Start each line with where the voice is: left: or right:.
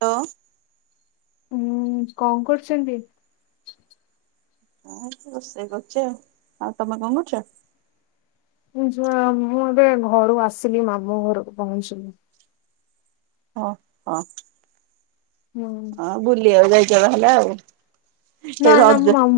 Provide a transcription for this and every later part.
right: Hello.
left: ଉୁଁ କଣ କରୁଛନ୍ତି?
right: ହଁ ରୋଷେଇ କରୁଛି ଆଉ। ଆଉ ତମେ କଣ କରୁଛ?
left: ମୁଁ ଏବେ ଘରୁ ଆସିଲି ମାମୁ ଘରକୁ ପହଞ୍ଚିଲି।
right: ଓ ହଁ।
left: ହୁଁ
right: ହଁ ଭୁଲି ଆଉ ଯ ଜବା ହେଲା ଆଉ। ସେ
left: ନାଁ ନା
right: ରଜ
left: ମୁଁ ମାମୁଁ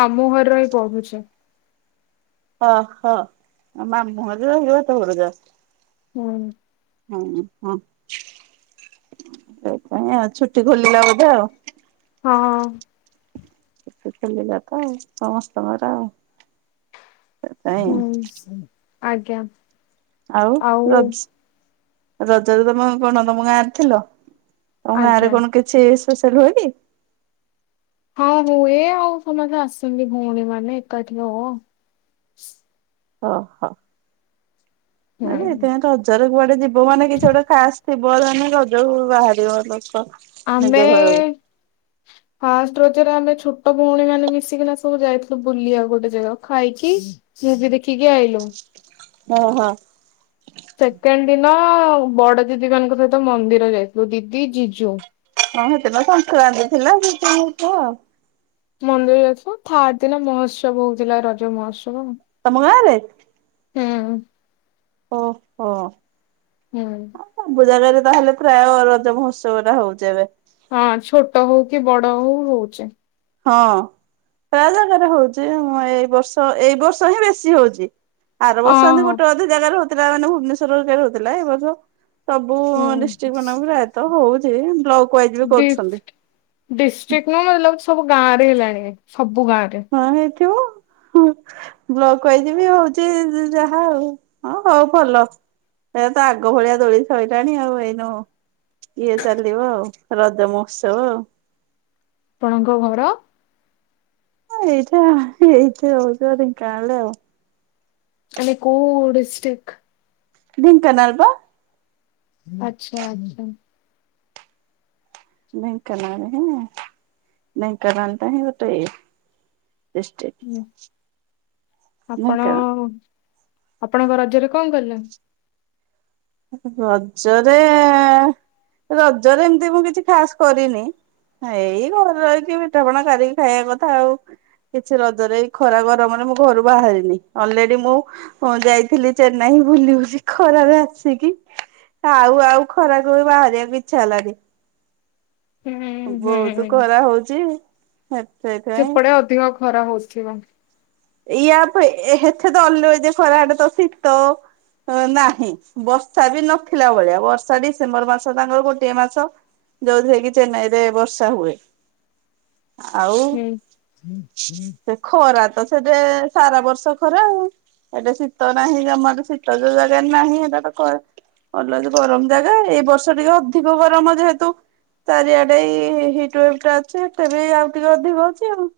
left: ମାମୁଁ ଘରେ ହିଁ ପଢୁଛି।
right: ଓ ହୋ ମାମୁଁ ଘରେ ରହି ପାଠ ପଢୁଛ।
left: ହୁଁ।
right: ହଁ ହଁ ସେଇପାଇଁ ଆଉ ଛୁଟି ଖୋଲିଲା ବୋଧେ ଆଉ।
left: ହଁ।
right: ସେତେ ଖଲିଲା ତ ଆ ସମସ୍ତଙ୍କର ଆଉ। ସେଥିପାଇଁ
left: ହୁଁ। ଆଜ୍ଞା।
right: ଆଉ ର ରଜରେ ତମ କଣ ତମ ଗାଁରେ ଥିଲ? ତମ ଗାଁ
left: ଆଜ୍ଞା।
right: ରେ କଣ କିଛି ପେଶିଆଲ ହୁଏ କି?
left: ହଁ ହୁଏ ଆଉ ସମସ୍ତେ ଆସନ୍ତି ଭଉଣୀ ମାନେ ଏକାଠି ହଉ ଆଉ।
right: ହ ହ। ନାଇ ଯେ
left: ହୁଁ।
right: ଏଥିପାଇଁ ରଜରେ କୁଆଡେ ଯିବ କୋଉ ମନେ କିଛି ଗୋଟେ ଖାସ୍ ଥିବ ମାନେ ଗଜ ବାହାରିବ ଲୋକ। ନିଜ
left: ଆମେ
right: ଘରକୁ।
left: ଫାଷ୍ଟ ରଜରେ ଆମେ ଛୋଟ ଭଉଣୀ ମାନେ ମିଶିକିନା ସବୁ ଯାଇଥିଲୁ ବୁଲିବାକୁ ଗୋଟେ ଜାଗା ଖାଇକି ମୁଭି ଦେଖିକି ଆଇଲୁ।
right: ଓ ହୋ।
left: ସେକେଣ୍ଡ ଦିନ ନା ବଡ ଦିଦି ମାନଙ୍କ ସହିତ ମନ୍ଦିର ଯାଇଥିଲୁ ଦିଦି ଜିଜୁ।
right: ହଁ ସେଦିନ ସଂକ୍ରାନ୍ତି ଥିଲା [unintelligible] ଆଉ।
left: ମନ୍ଦିର ଯାଇଥିଲୁ ଥାର୍ ଦିନ ମହୋତ୍ସବ ହଉଥିଲା ରଜ ମହୋତ୍ସବ ଆଉ।
right: ତମ ଗାଁ ରେ?
left: ହୁଁ।
right: ଓ ହୋ।
left: ହୁଁ।
right: କୋଉ ଜାଗାରେ ତାହେଲେ ପ୍ରାୟ ରଜ ମହୋତ୍ସବ ଟା ହଉଛି ଏବେ।
left: ହଁ ଛୋଟ ହଉ କି ବଡ ହଉ ହଉଚି।
right: ହଁ ପ୍ରାୟ ଜାଗାରେ ହଉଛି ଏଇ ବର୍ଷ ଏଇ ବର୍ଷ ହିଁ ବେଶୀ ହଉଛି। ଆର ବର୍ଷ ଏମିତି
left: ଅହଁ
right: ଗୋଟେ ଅଧେ ଜାଗାରେ ହଉ ଥିଲା ମାନେ ଭୁବନେଶ୍ଵର ରେ ରହୁଥିଲା ଏ ବର୍ଷ ସବୁ
left: ହୁଁ
right: ଡିଷ୍ଟ୍ରିକ୍ଟ ମାନଙ୍କୁ ପ୍ରାୟତଃ ହଉ ହେଇ ବ୍ଲକ ୱାଇଜ ବି
left: ଡି
right: କରୁଛନ୍ତି।
left: ଡିଷ୍ଟ୍ରିକ୍ ନୁହଁ ମତେ ଲାଗୁଛି ସବୁ ଗାଁରେ ହେଲାଣି? ସବୁ ଗାଁରେ।
right: ବ୍ଲକ୍ ୱାଇଜ୍ ବି ହଉଛି ଯାହା ଆଉ ହଁ ହଉ ଭଲ ଏ ତ ଆଗ ଭଳିଆ ଦୋଳି ସରଲାଣି ଆଉ ଏଇନୁ ଇଏ ଚାଲିବ ଆଉ। ରଜ ମହୋତ୍ସବ ଆଉ।
left: ଆପଣଙ୍କ ଘର?
right: ଏଇଟା ଏଇଠି ରହୁଛୁ ବା ଢ଼େଙ୍କାନାଳରେ ଆଉ।
left: ମାନେ କୋଉ ଡିଷ୍ଟ୍ରିକ?
right: ଢ଼େଙ୍କାନାଳ ବା।
left: ଆଛା ଆଛା।
right: ଢ଼େଙ୍କାନାଳ ନାଇଁ ଢ଼େଙ୍କାନାଳ ଟା ହିଁ ଗୋଟେ ଡିଷ୍ଟ୍ରିକ୍ଟ।
left: ହୁଁ ଆପଣ
right: ଢେଙ୍କାନାଳ
left: ଆପଣଙ୍କ ରଜରେ କଣ କଲେ?
right: ରଜରେ ରଜରେ ଏମତି ମୁଁ କିଛି ଖାସ୍ କରିନି ଏଇ ଘରେ ରହିକି ପିଠାପଣା କରିକି ଖାଇବା କଥା ଆଉ କିଛି ରଜରେ ଖରା ଗରମରେ ମୁଁ ଘରୁ ବାହାରିନି ଅଲରେଡି ମୁଁ ଯାଇଥିଲି ଚେନ୍ନାଇ ବୁଲିିବୁଲି ଖରାରେ ଆସିଚି ଆଉ ଆଉ ଖରାକୁ ବି ବାହାରିବାକୁ ଇଚ୍ଛା ହେଲାନି।
left: ହୁଁ
right: ବହୁତ ଖରା ହଉଛି। ସେଥିପାଇଁ
left: ସେପଡେ ଅଧିକ ଖରା ହଉଛି। ଥିବ।
right: ଇୟା ଏତେ ତ ଅଲ ଖରା ହଡେ ତ ଶୀତ ନାହିଁ ବର୍ଷା ବି ନଥିଲା ଭଳିଆ ବର୍ଷା ଡିସେମ୍ବର ମାସ ତାଙ୍କର ଗୋଟିଏ ମାସ ଯୋଉଥିରେ କି ଚେନ୍ନାଇ ରେ ବର୍ଷା ହୁଏ। ଆଉ
left: ହୁଁ
right: ସେ ଖରା ସେଟେ ସାରା ବର୍ଷ ଖରା ଏଟା ଶୀତ ନାହିଁ ଜମର ଶୀତ ଯୋଉ ଜାଗାରେ ନାହିଁ ଏଟା ତ ଭଲ ଗରମ ଜାଗା ଏଇ ବର୍ଷ ଟିକେ ଅଧିକ ଗରମ ଯେହେତୁ ଚାରିଆଡେଇ ହିଟ ୱେବଟା ଅଛି ଏଟେ ବି ଆଉ ଟିକେ ଅଧିକ ଅଛି ଆଉ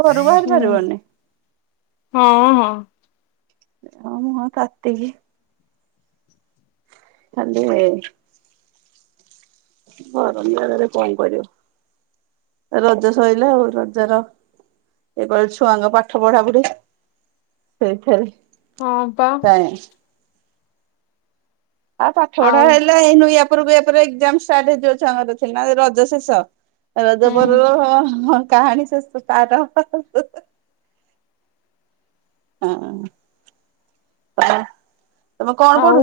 right: ଘରୁ ବାହାରି
left: ହୁଁ।
right: ପାରିବନି।
left: ହଁ ହଁ,
right: ମୋ ମୁଁହଁ ତାତିକି ନ [inaudible] ଗରମ ଜାଗାରେ କଣ କରିବ ରଜ ସରିଲା ଆଉ ରଜ ର ଏ କ ଛୁଆଙ୍କ ପାଠ ପଢା ପଢି ସେଇଠାରେ
left: ହଁପା,
right: ଆଉ ପାଠ ବଢା
left: ଆଉ
right: ହେଲା ଏଇନୁ ଉପରକୁ ଏପ ଏଜାମ ଷ୍ଟାର୍ଟ ହେଇଯିବ ଛୁଆଙ୍କର ସିନା ରଜ ଶେଷ,
left: ହୁଁ
right: ରଜପରର କାହାଣୀ ଶେଷ ଷ୍ଟାଟ ହେବ ହ ବାସ୍
left: ଆଉ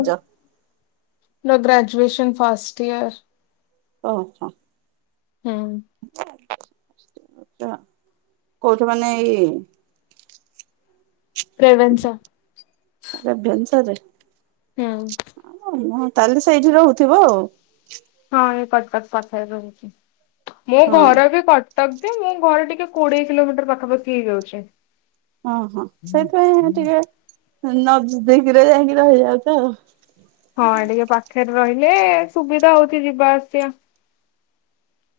left: ନା ଗ୍ରାଜୁଏସନ, ଫାଷ୍ଟ ଇୟର,
right: ଓ ହୋ [inaudible]
left: ହଁ,
right: ତ କୋଉଠି ମାନେ ଏଇ,
left: ରେଭେନ୍ସା
right: ରେଭେନ୍ସା ରେ
left: ହୁଁ
right: [unintelligible] ତାହେଲେ ସେଇଠି ରହୁଥିବ ଆଉ,
left: ହଁ ଏଇ କଟକ ପଛରେ ରହୁଛି। ମୋ
right: ହଁ
left: ଘର ବି କ ତକଦେ ମୁଁ ଘରେ ଟିକେ କୋଡିଏ କିଲୋମିଟର ପାଖାପାଖି ହେଇଯାଉଛି।
right: ଓ ହୋ ସେଇଥିପାଇଁ ଟିକେ, ନବଦିକରେ ଯାଇକି ରହିଯାଉଛ ଆଉ,
left: ହଁ ଟିକେ ପାଖରେ ରହି, ହେଲେ ସୁବିଧା ହଉଛି ଯିବା ଆସିବା,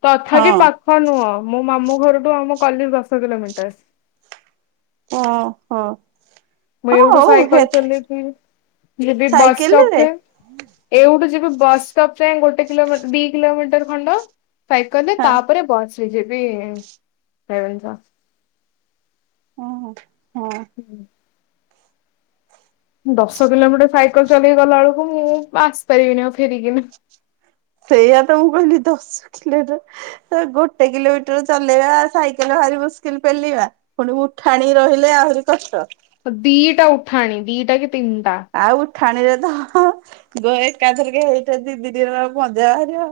left: ତଥାପି
right: ଆଉ
left: ପାଖ ନୁହଁ ମୋ ମାମୁଁ ଘରଠୁ ଆମ କଲେଜ ଦଶ କିଲୋମିଟର।
right: ଓହୋ।
left: ମଁ ଏଇଠୁ
right: ହଉ ହେ
left: ସାଇକଲ ଚଲେଇକି ଯିବି ବସଷ୍ଟପ
right: ସାଇକେଲରେ
left: ଯାଏଁ ଏଉଠୁ ଯିବି ବସଷ୍ଟପ ଯାଏ ଗୋଟେ କିଲୋମ ଦି କିଲୋମିଟର ଖଣ୍ଡ। ସାଇକେଲରେ
right: ହଁ
left: ତାପରେ bus B J P Ravenshaw
right: ଓହୋ
left: ହୁଁ ଦଶ କିଲୋମିଟର ସାଇକଲ ଚଲେଇକି ଗଲା ବେଳକୁ ମୁଁ ଆସି ପାରିବିନି ଆଉ ଫେରିକିନା।
right: ସେଇଆ ତ ମୁଁ କହିଲି ଦଶ କିଲୋମିଟର ଗୋଟେ କିଲୋମିଟର ଚଲେଇବା ସାଇକେଲ ଭାରି ମୁସ୍କିଲ ପେଲିବା ପୁଣି ଉଠାଣି ରହିଲେ ଆହୁରି କଷ୍ଟ।
left: ଦିଟା ଉଠାଣି ଦିଟା କି ତିନିଟା।
right: ଖାଣିରେ ତ ଦ ଏକାଥରିକେ ଏଟା ଦି ଦି ଦି ଜଣ ମଜା ବାହାରିବ।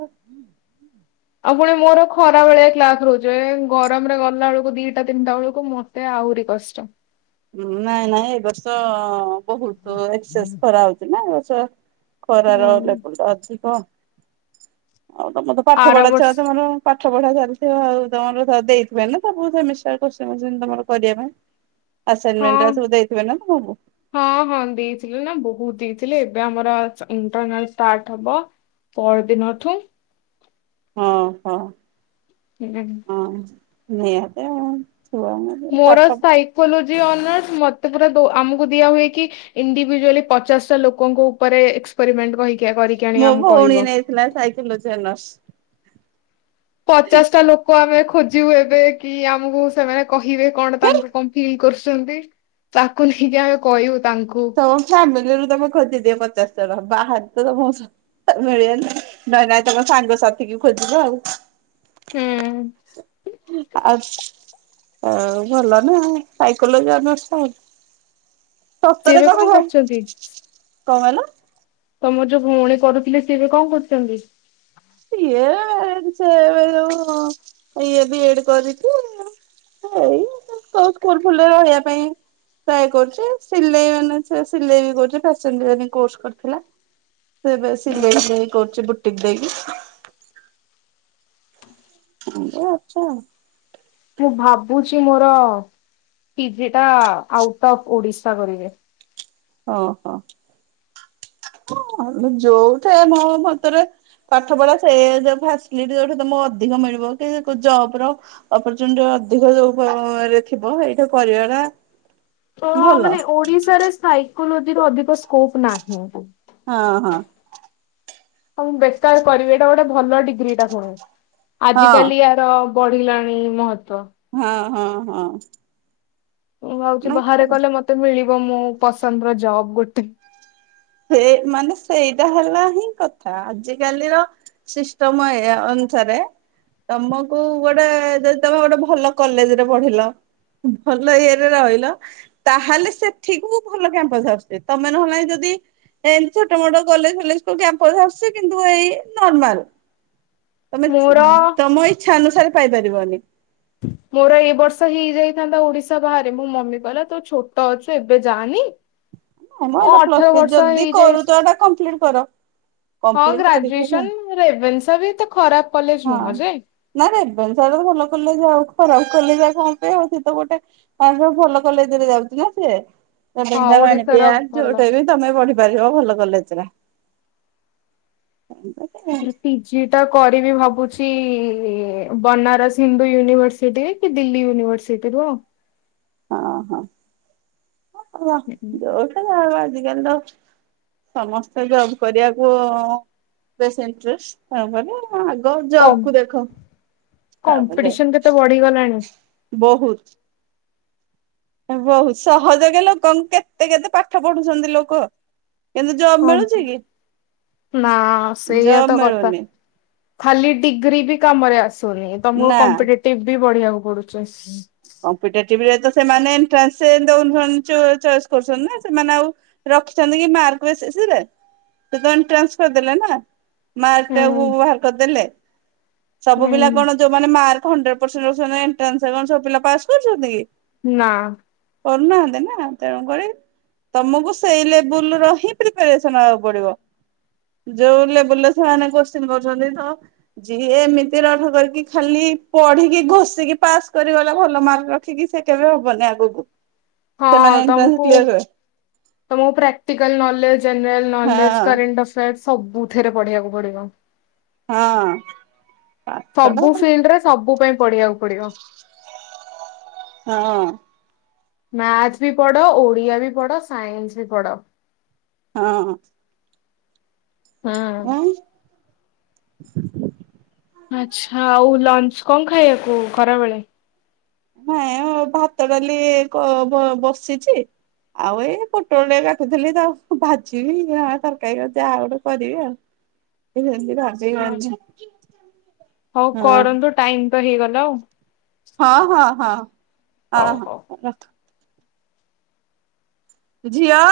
left: ଆଉ ପୁଣି ମୋର ଖରା ବେଳିଆ କ୍ଲାସ୍ ରହୁଚି ଏ ଗରମରେ ଗଲା ବେଳକୁ ଦିଟା ତିନିଟା ବେଳକୁ ମତେ ଆହୁରି କଷ୍ଟ।
right: ନାଇଁ ନାଇଁ ଏ ବର୍ଷ ବୋହୁତ ଏକସେସସ୍ ଖରା ହୋଉଚି ନା। ଚ
left: ହୁଁ
right: ଖରାର ଲେବଲଟା ଅଛି [unintelligible] ଆଉ ତମର ତ ପାଠ
left: ଆର
right: ପଢା ଛୁଆ
left: ବର୍ଷ
right: ତମର ପାଠ ପଢା ଚାଲିଥିବ ଆଉ ତମର ଦେଇଥିବ ନା ସବୁ ସେମିଷ୍ଟାର [unintelligible] ତମର କରିବା ପାଇଁ
left: ହଁ
right: ଆସାଇନମେଣ୍ଟ ଗୁରା ସବୁ ଦେଇଥିବେ ନା ତମକୁ
left: ହଁ ହଁ ଦେଇଥିଲ ନା ବୋହୁତ ଦେଇ ହେଲେ ଏବେ ଆମର ଇଣ୍ଟର୍ଣାଲ୍ ଷ୍ଟାର୍ଟ ହବ ପର୍ ଦିନ ଠୁ।
right: ହଁ ହଁ।
left: ହୁଁ।
right: ହଁ [unintelligible]
left: ମୋର
right: ପାଠ
left: ସାାଇକୋଲ୍ ଅନର୍ସ ମତେ ପୁର ଆମକୁ ଦିଆ ହଏ କି ଇଣ୍ଡିଭିଜୁଆଲି ପଚାଶଟା ଲୋକଙ୍କ ଉପରେ ଏକ୍ସପେରିମେଣ୍ଟ କହି
right: ମୋ ଭଉଣୀ ନେଇଥିଲା ସାଇକୋଲଜି ଅନର୍ସ।
left: ପଚାଶ ଟା ଲୋକ ଆମେ ଖୋ ଯିବୁ ଏବେ କି ଆମକୁ ସେମାନେ କହିବେ କଣ ତାଙ୍କ [unintelligible] କରୁଛନ୍ତି ତାକୁ ନେଇକି ଆମେ କହିବୁ। ତାଙ୍କୁ
right: ତମ ଫ୍ୟାମିଲିରୁ ତମେ ଖୋଜିଦିଅ ପଚାଶ ବାହାରେ [inaudible] ମିଳିବେନି ନହେଲେ ନାଇଁ ତମ ସାଙ୍ଗସାଥି କି ଖୋଜିବ ଆଉ।
left: ହୁଁ।
right: ଆ ଭଲ ନା ସାଇକୋଲଜି ଅନର୍ସ।
left: ସେ ଏବେ କଣ କରୁଚନ୍ତି?
right: କଣ କଲ?
left: ତମର ଯୋଉ ଭଉଣୀ କରୁଥିଲେ ସିଏ ଏବେ କଣ କରୁଛନ୍ତି।
right: ଇଏ ସେ ଏବେ ଯୋଉ ଇଏ ବି ଡ୍ କରିକି ଏଇ ସ୍କୁଲ ଫୁଲ୍ ରେ ରହିବା ପାଇଁ ଟ୍ରାଏ କରୁଚି ସିଲେଇ ମାନେ ସେ ସିଲେଇ ବି କରୁଚି ଫ୍ୟାସନ୍ ଡିଜାଇନ୍ କୋର୍ସ କରିଥିଲା। ଏଇ ଏବେ ସିଲେଇ ଫିଲେଇ କରୁଚି ବାଟ [unintelligible] [unintelligible] ଅଛ
left: ମୁଁ ଭାବୁଛି ମୋର ପିଜି ଟା ଆଉଟ ଅଫ୍ ଓଡିଶା କରିବେ।
right: ଓହୋ ଯୋଉଠେ ମୋ ମତରେ ପାଠ ପଢା ସେ ଯୋଉ ପାସିଲିଟୀ ଯୋଉଠେ ଅଧିକ ମିଳିବ କି ଜବ ର ଅପରଚୁନିଟୀ ଅଧିକ ଯୋଉ ଥିବ ହେଇଠେ କରିବାଟା।
left: ତ
right: ଭଲ
left: ମାନେ ଓଡିଶାରେ ସାଇ। [inaudible] ଅଧିକ ସ୍କୋପ ନାହିଁ।
right: ହଁ ହଁ।
left: ହଁ ମୁଁ ବେଟର କରିବି ଏଇଟା ଗୋଟେ ଭଲ ଡିଗ୍ରୀଟା ପୁଣି। ଆଜିକାଲି
right: ହଁ
left: ଆର ବଢିଲାଣି ମହତ୍ଵ ତ
right: ହୁଁ ହୁଁ।
left: ମୁଁ ଭାବୁଛି ବାହାରେ କଲେ ମତେ ମିଳିବ। ମୁଁ ପସନ୍ଦର ଜବ ଗୋଟେ।
right: ସେ ମାନେ ସେଇଟା ହେଲା ହିଁ କଥା ଆଜିକାଲିର ସିଷ୍ଟମ ଏୟା ଅନୁସାରେ ତମକୁ ଗୋଟେ ଯଦି ତମେ ଗୋଟେ ଭଲ କଲେଜରେ ପଢିଲ ଭଲ ଇଏରେ ରହିଲ ତାହେଲେ ସେଠିକୁ ଭଲ କ୍ୟାମ୍ପସ ଆସୁଛି ତମେ ନହେଲେ ନାହିଁ ଯଦି। ଏମିତି ଛୋଟ ମୋଟ କଲେଜ ଫଲେଜ କୁ କ୍ୟାମ୍ପସ ଆସୁଛି କିନ୍ତୁ ଏଇ ନର୍ମାଲ। ତମେ
left: ମୋର
right: ତମ ଇ ଇଚ୍ଛା ଅନୁସାରେ ପାଇପାରିବନି।
left: ମୋର ଏ ବର୍ଷ ହେଇଯାଇଥାନ୍ତା ଓଡିଶା ବାହାରେ ମୋ ମମି କହିଲା ତୁ ଛୋଟ ଅଛୁ ଏବେ ଯାଆନି।
right: ନାଇଁ ମ
left: ଓ
right: ଏଟା
left: ଅଠର
right: ପ୍ଲସ୍ ଥି
left: ବର୍ଷ
right: ଯଦି
left: ହେଇଯାଇ
right: କରୁଚ ଏଟା କମ୍ପ୍ଲିଟ କର।
left: ହଁ
right: କମ୍ପ୍ଲିଟ କରିକି
left: ଗ୍ରାଜୁଏସନ ରେଭେନ୍ସା ବି ଏତେ ଖରାପ କଲେଜ
right: ହଁ
left: ନୁହଁ ଯେ।
right: ନାଁ ରେଭେନ୍ସାଟା ତ ଭଲ କଲେଜ ଆଉ ଖରାପ କଲେଜ ଆଉ କଁ ପାଇଁ ଆଉ ସେ ତ ଗୋଟେ ଆ ଯୋଉ ଭଲ କଲେଜରେ ଯାଉଚି ନାଁ ସିଏ ଏ
left: ହଁ
right: ଗେଞ୍ଜା
left: ଓଡିଶାର
right: ମାଣିତିଆ
left: ଭଲ
right: ଯୋଉଟା ବି ତମେ ପଢି ପାରିବ ଭଲ କଲେଜରେ।
left: ଫେର ପି ଜି ଟା କରିବି ଭାବୁଚି ବନାରସ ହିନ୍ଦୁ ୟୁନିଭରସିଟିରେ କି ଦିଲ୍ଲୀ ୟୁନିଭରସିଟିରୁୁ ଆଉ।
right: ହଁ ହଁ। ହଁ ଭଲ ଯୋଉଠି ତମେ ଆଜିକାଲି ତ ସମସ୍ତେ ଜବ କରିବାକୁ ବେଶ ଇଣ୍ଟରେଷ୍ଟ ତେଣୁ କରି
left: କମ୍ କମ୍ପିଟିସନ କେତେ ବଢିଗଲାଣି।
right: ବୋହୁତ୍। ହେଁ ବହୁ ସହଜକେ ଲୋକଙ୍କୁ କେତେ କେତେ ପାଠ ପଢୁଛନ୍ତି ଲୋକ। କିନ୍ତୁ ଜବ
left: ହଁ
right: ମିଳୁଚି କି?
left: ନା ସେଇଆ
right: ଜବ
left: ତ କଥା
right: ମିଳୁନି।
left: ଖାଲି ଡିଗ୍ରୀ ବି କାମରେ ଆସ୍ ତୋ ହେ ତମୁକୁ
right: ନା।
left: କମ୍ପିଟେଟିବ୍ ବି ପଢିଆକୁ ପଡ଼ୁଚି।
right: କମ୍ପିଟେଟିଭ ରେ ତ ସେମାନେ ଏଣ୍ଟ୍ରାନ୍ସେ ଦୋଉନାହାଁ ଚ ଚଏସ୍ କରୁଛନ୍ତି ନାଁ। ସେମାନେ ଆଉ ରଖିଚନ୍ତି କି ମାର୍କ ବେସିସରେ ସିଏ ତ ଏନଟ୍ରାନ୍ସ କରିଦେଲେ ନାଁ।
left: ହୁଁ
right: ମାର୍କଟାକୁ ବାହାର କରିଦେଲେ। ସବୁ
left: ହୁଁ
right: ପିଲା କଣ ଯୋଉମାନେ ମାର୍କ ହଣ୍ଡ୍ରେ ପରସେଣ୍ଟ୍ ପସେନ ନାଇଁ ଏଣ୍ଟ୍ରାନ୍ସରେ କଁ ସବୁ ପିଲା ପାସ୍ କରୁଚନ୍ତି କି?
left: ନାଁ।
right: କରୁନାହାନ୍ତି ନାଁ ତେଣୁକରି ତମକୁ ସେଇ ଲେବୁଲର ହିଁ ପ୍ରିପାରେସନ ହବାକୁ ପଡ଼ିବ। ଯୋଉ ଲେବୁଲରେ ସେମାନେ କୋଶ୍ଚିନ୍ କରୁଛନ୍ତି ତ ଯିଏ ଏମିତି ରଠ କରିକି ଖାଲି ପଢିକି ଘୋଷିକି ପାସ୍ କରିଗ ଲା ଭଲ ମାର୍କ ରଖିକି ସେ କେବେ ହବନି ଆଗୁକୁ।
left: ହଁ ତମକୁ ତମକୁ ପ୍ରାକ୍ଟିକାଲ ନଲେଜ ଜେନେରାଲ ନଲେଜ
right: ହଁ
left: କରେଣ୍ଟ ଆଫେୟାରର୍ସ ସବୁଥିରେ ପଢ଼ିବାକୁ ପଡ଼ିବ।
right: ହଁ। ପାଠଟା
left: ସବୁ ଫିଲ୍ଡରେ ସବୁ ପାଇଁ ପଢିବାକୁ ପଡ଼ିବ।
right: ହଁ।
left: ମ୍ୟାଥ ବି ପଡ଼ ଓଡିଆ ବି ପଡ଼ ସାଇନ୍ସ ବି ପଡ।
right: ହଁ।
left: ହଁ।
right: ନାଇଁ
left: ଆଛା ଆଉ ଲଞ୍ଚ କଣ ଖାଇବାକୁ ଖରାବେେଳେ
right: ନାଇଁ ଭାତ ଡାଲି ବସିଛି ଆଉ ଏଇ ପୋଟଳ ଟଆ କାଟିୁଥିଲି ତାଉ ଭାଜିବି ଜ ତରକାରୀ ଯାହା ଗୋଟେ କରିବି ଆଉ
left: ଆଚ୍ଛା,
right: ଭଜିବି
left: ହଉ
right: ହଁ
left: କରନ୍ତୁ ଟାଇମ ତ ହେଇଗଲା ଆଉ
right: ହଁ ହଁ ହଁ ହଁ
left: ହଉ ହଉ।
right: ରଖ ଝିଅ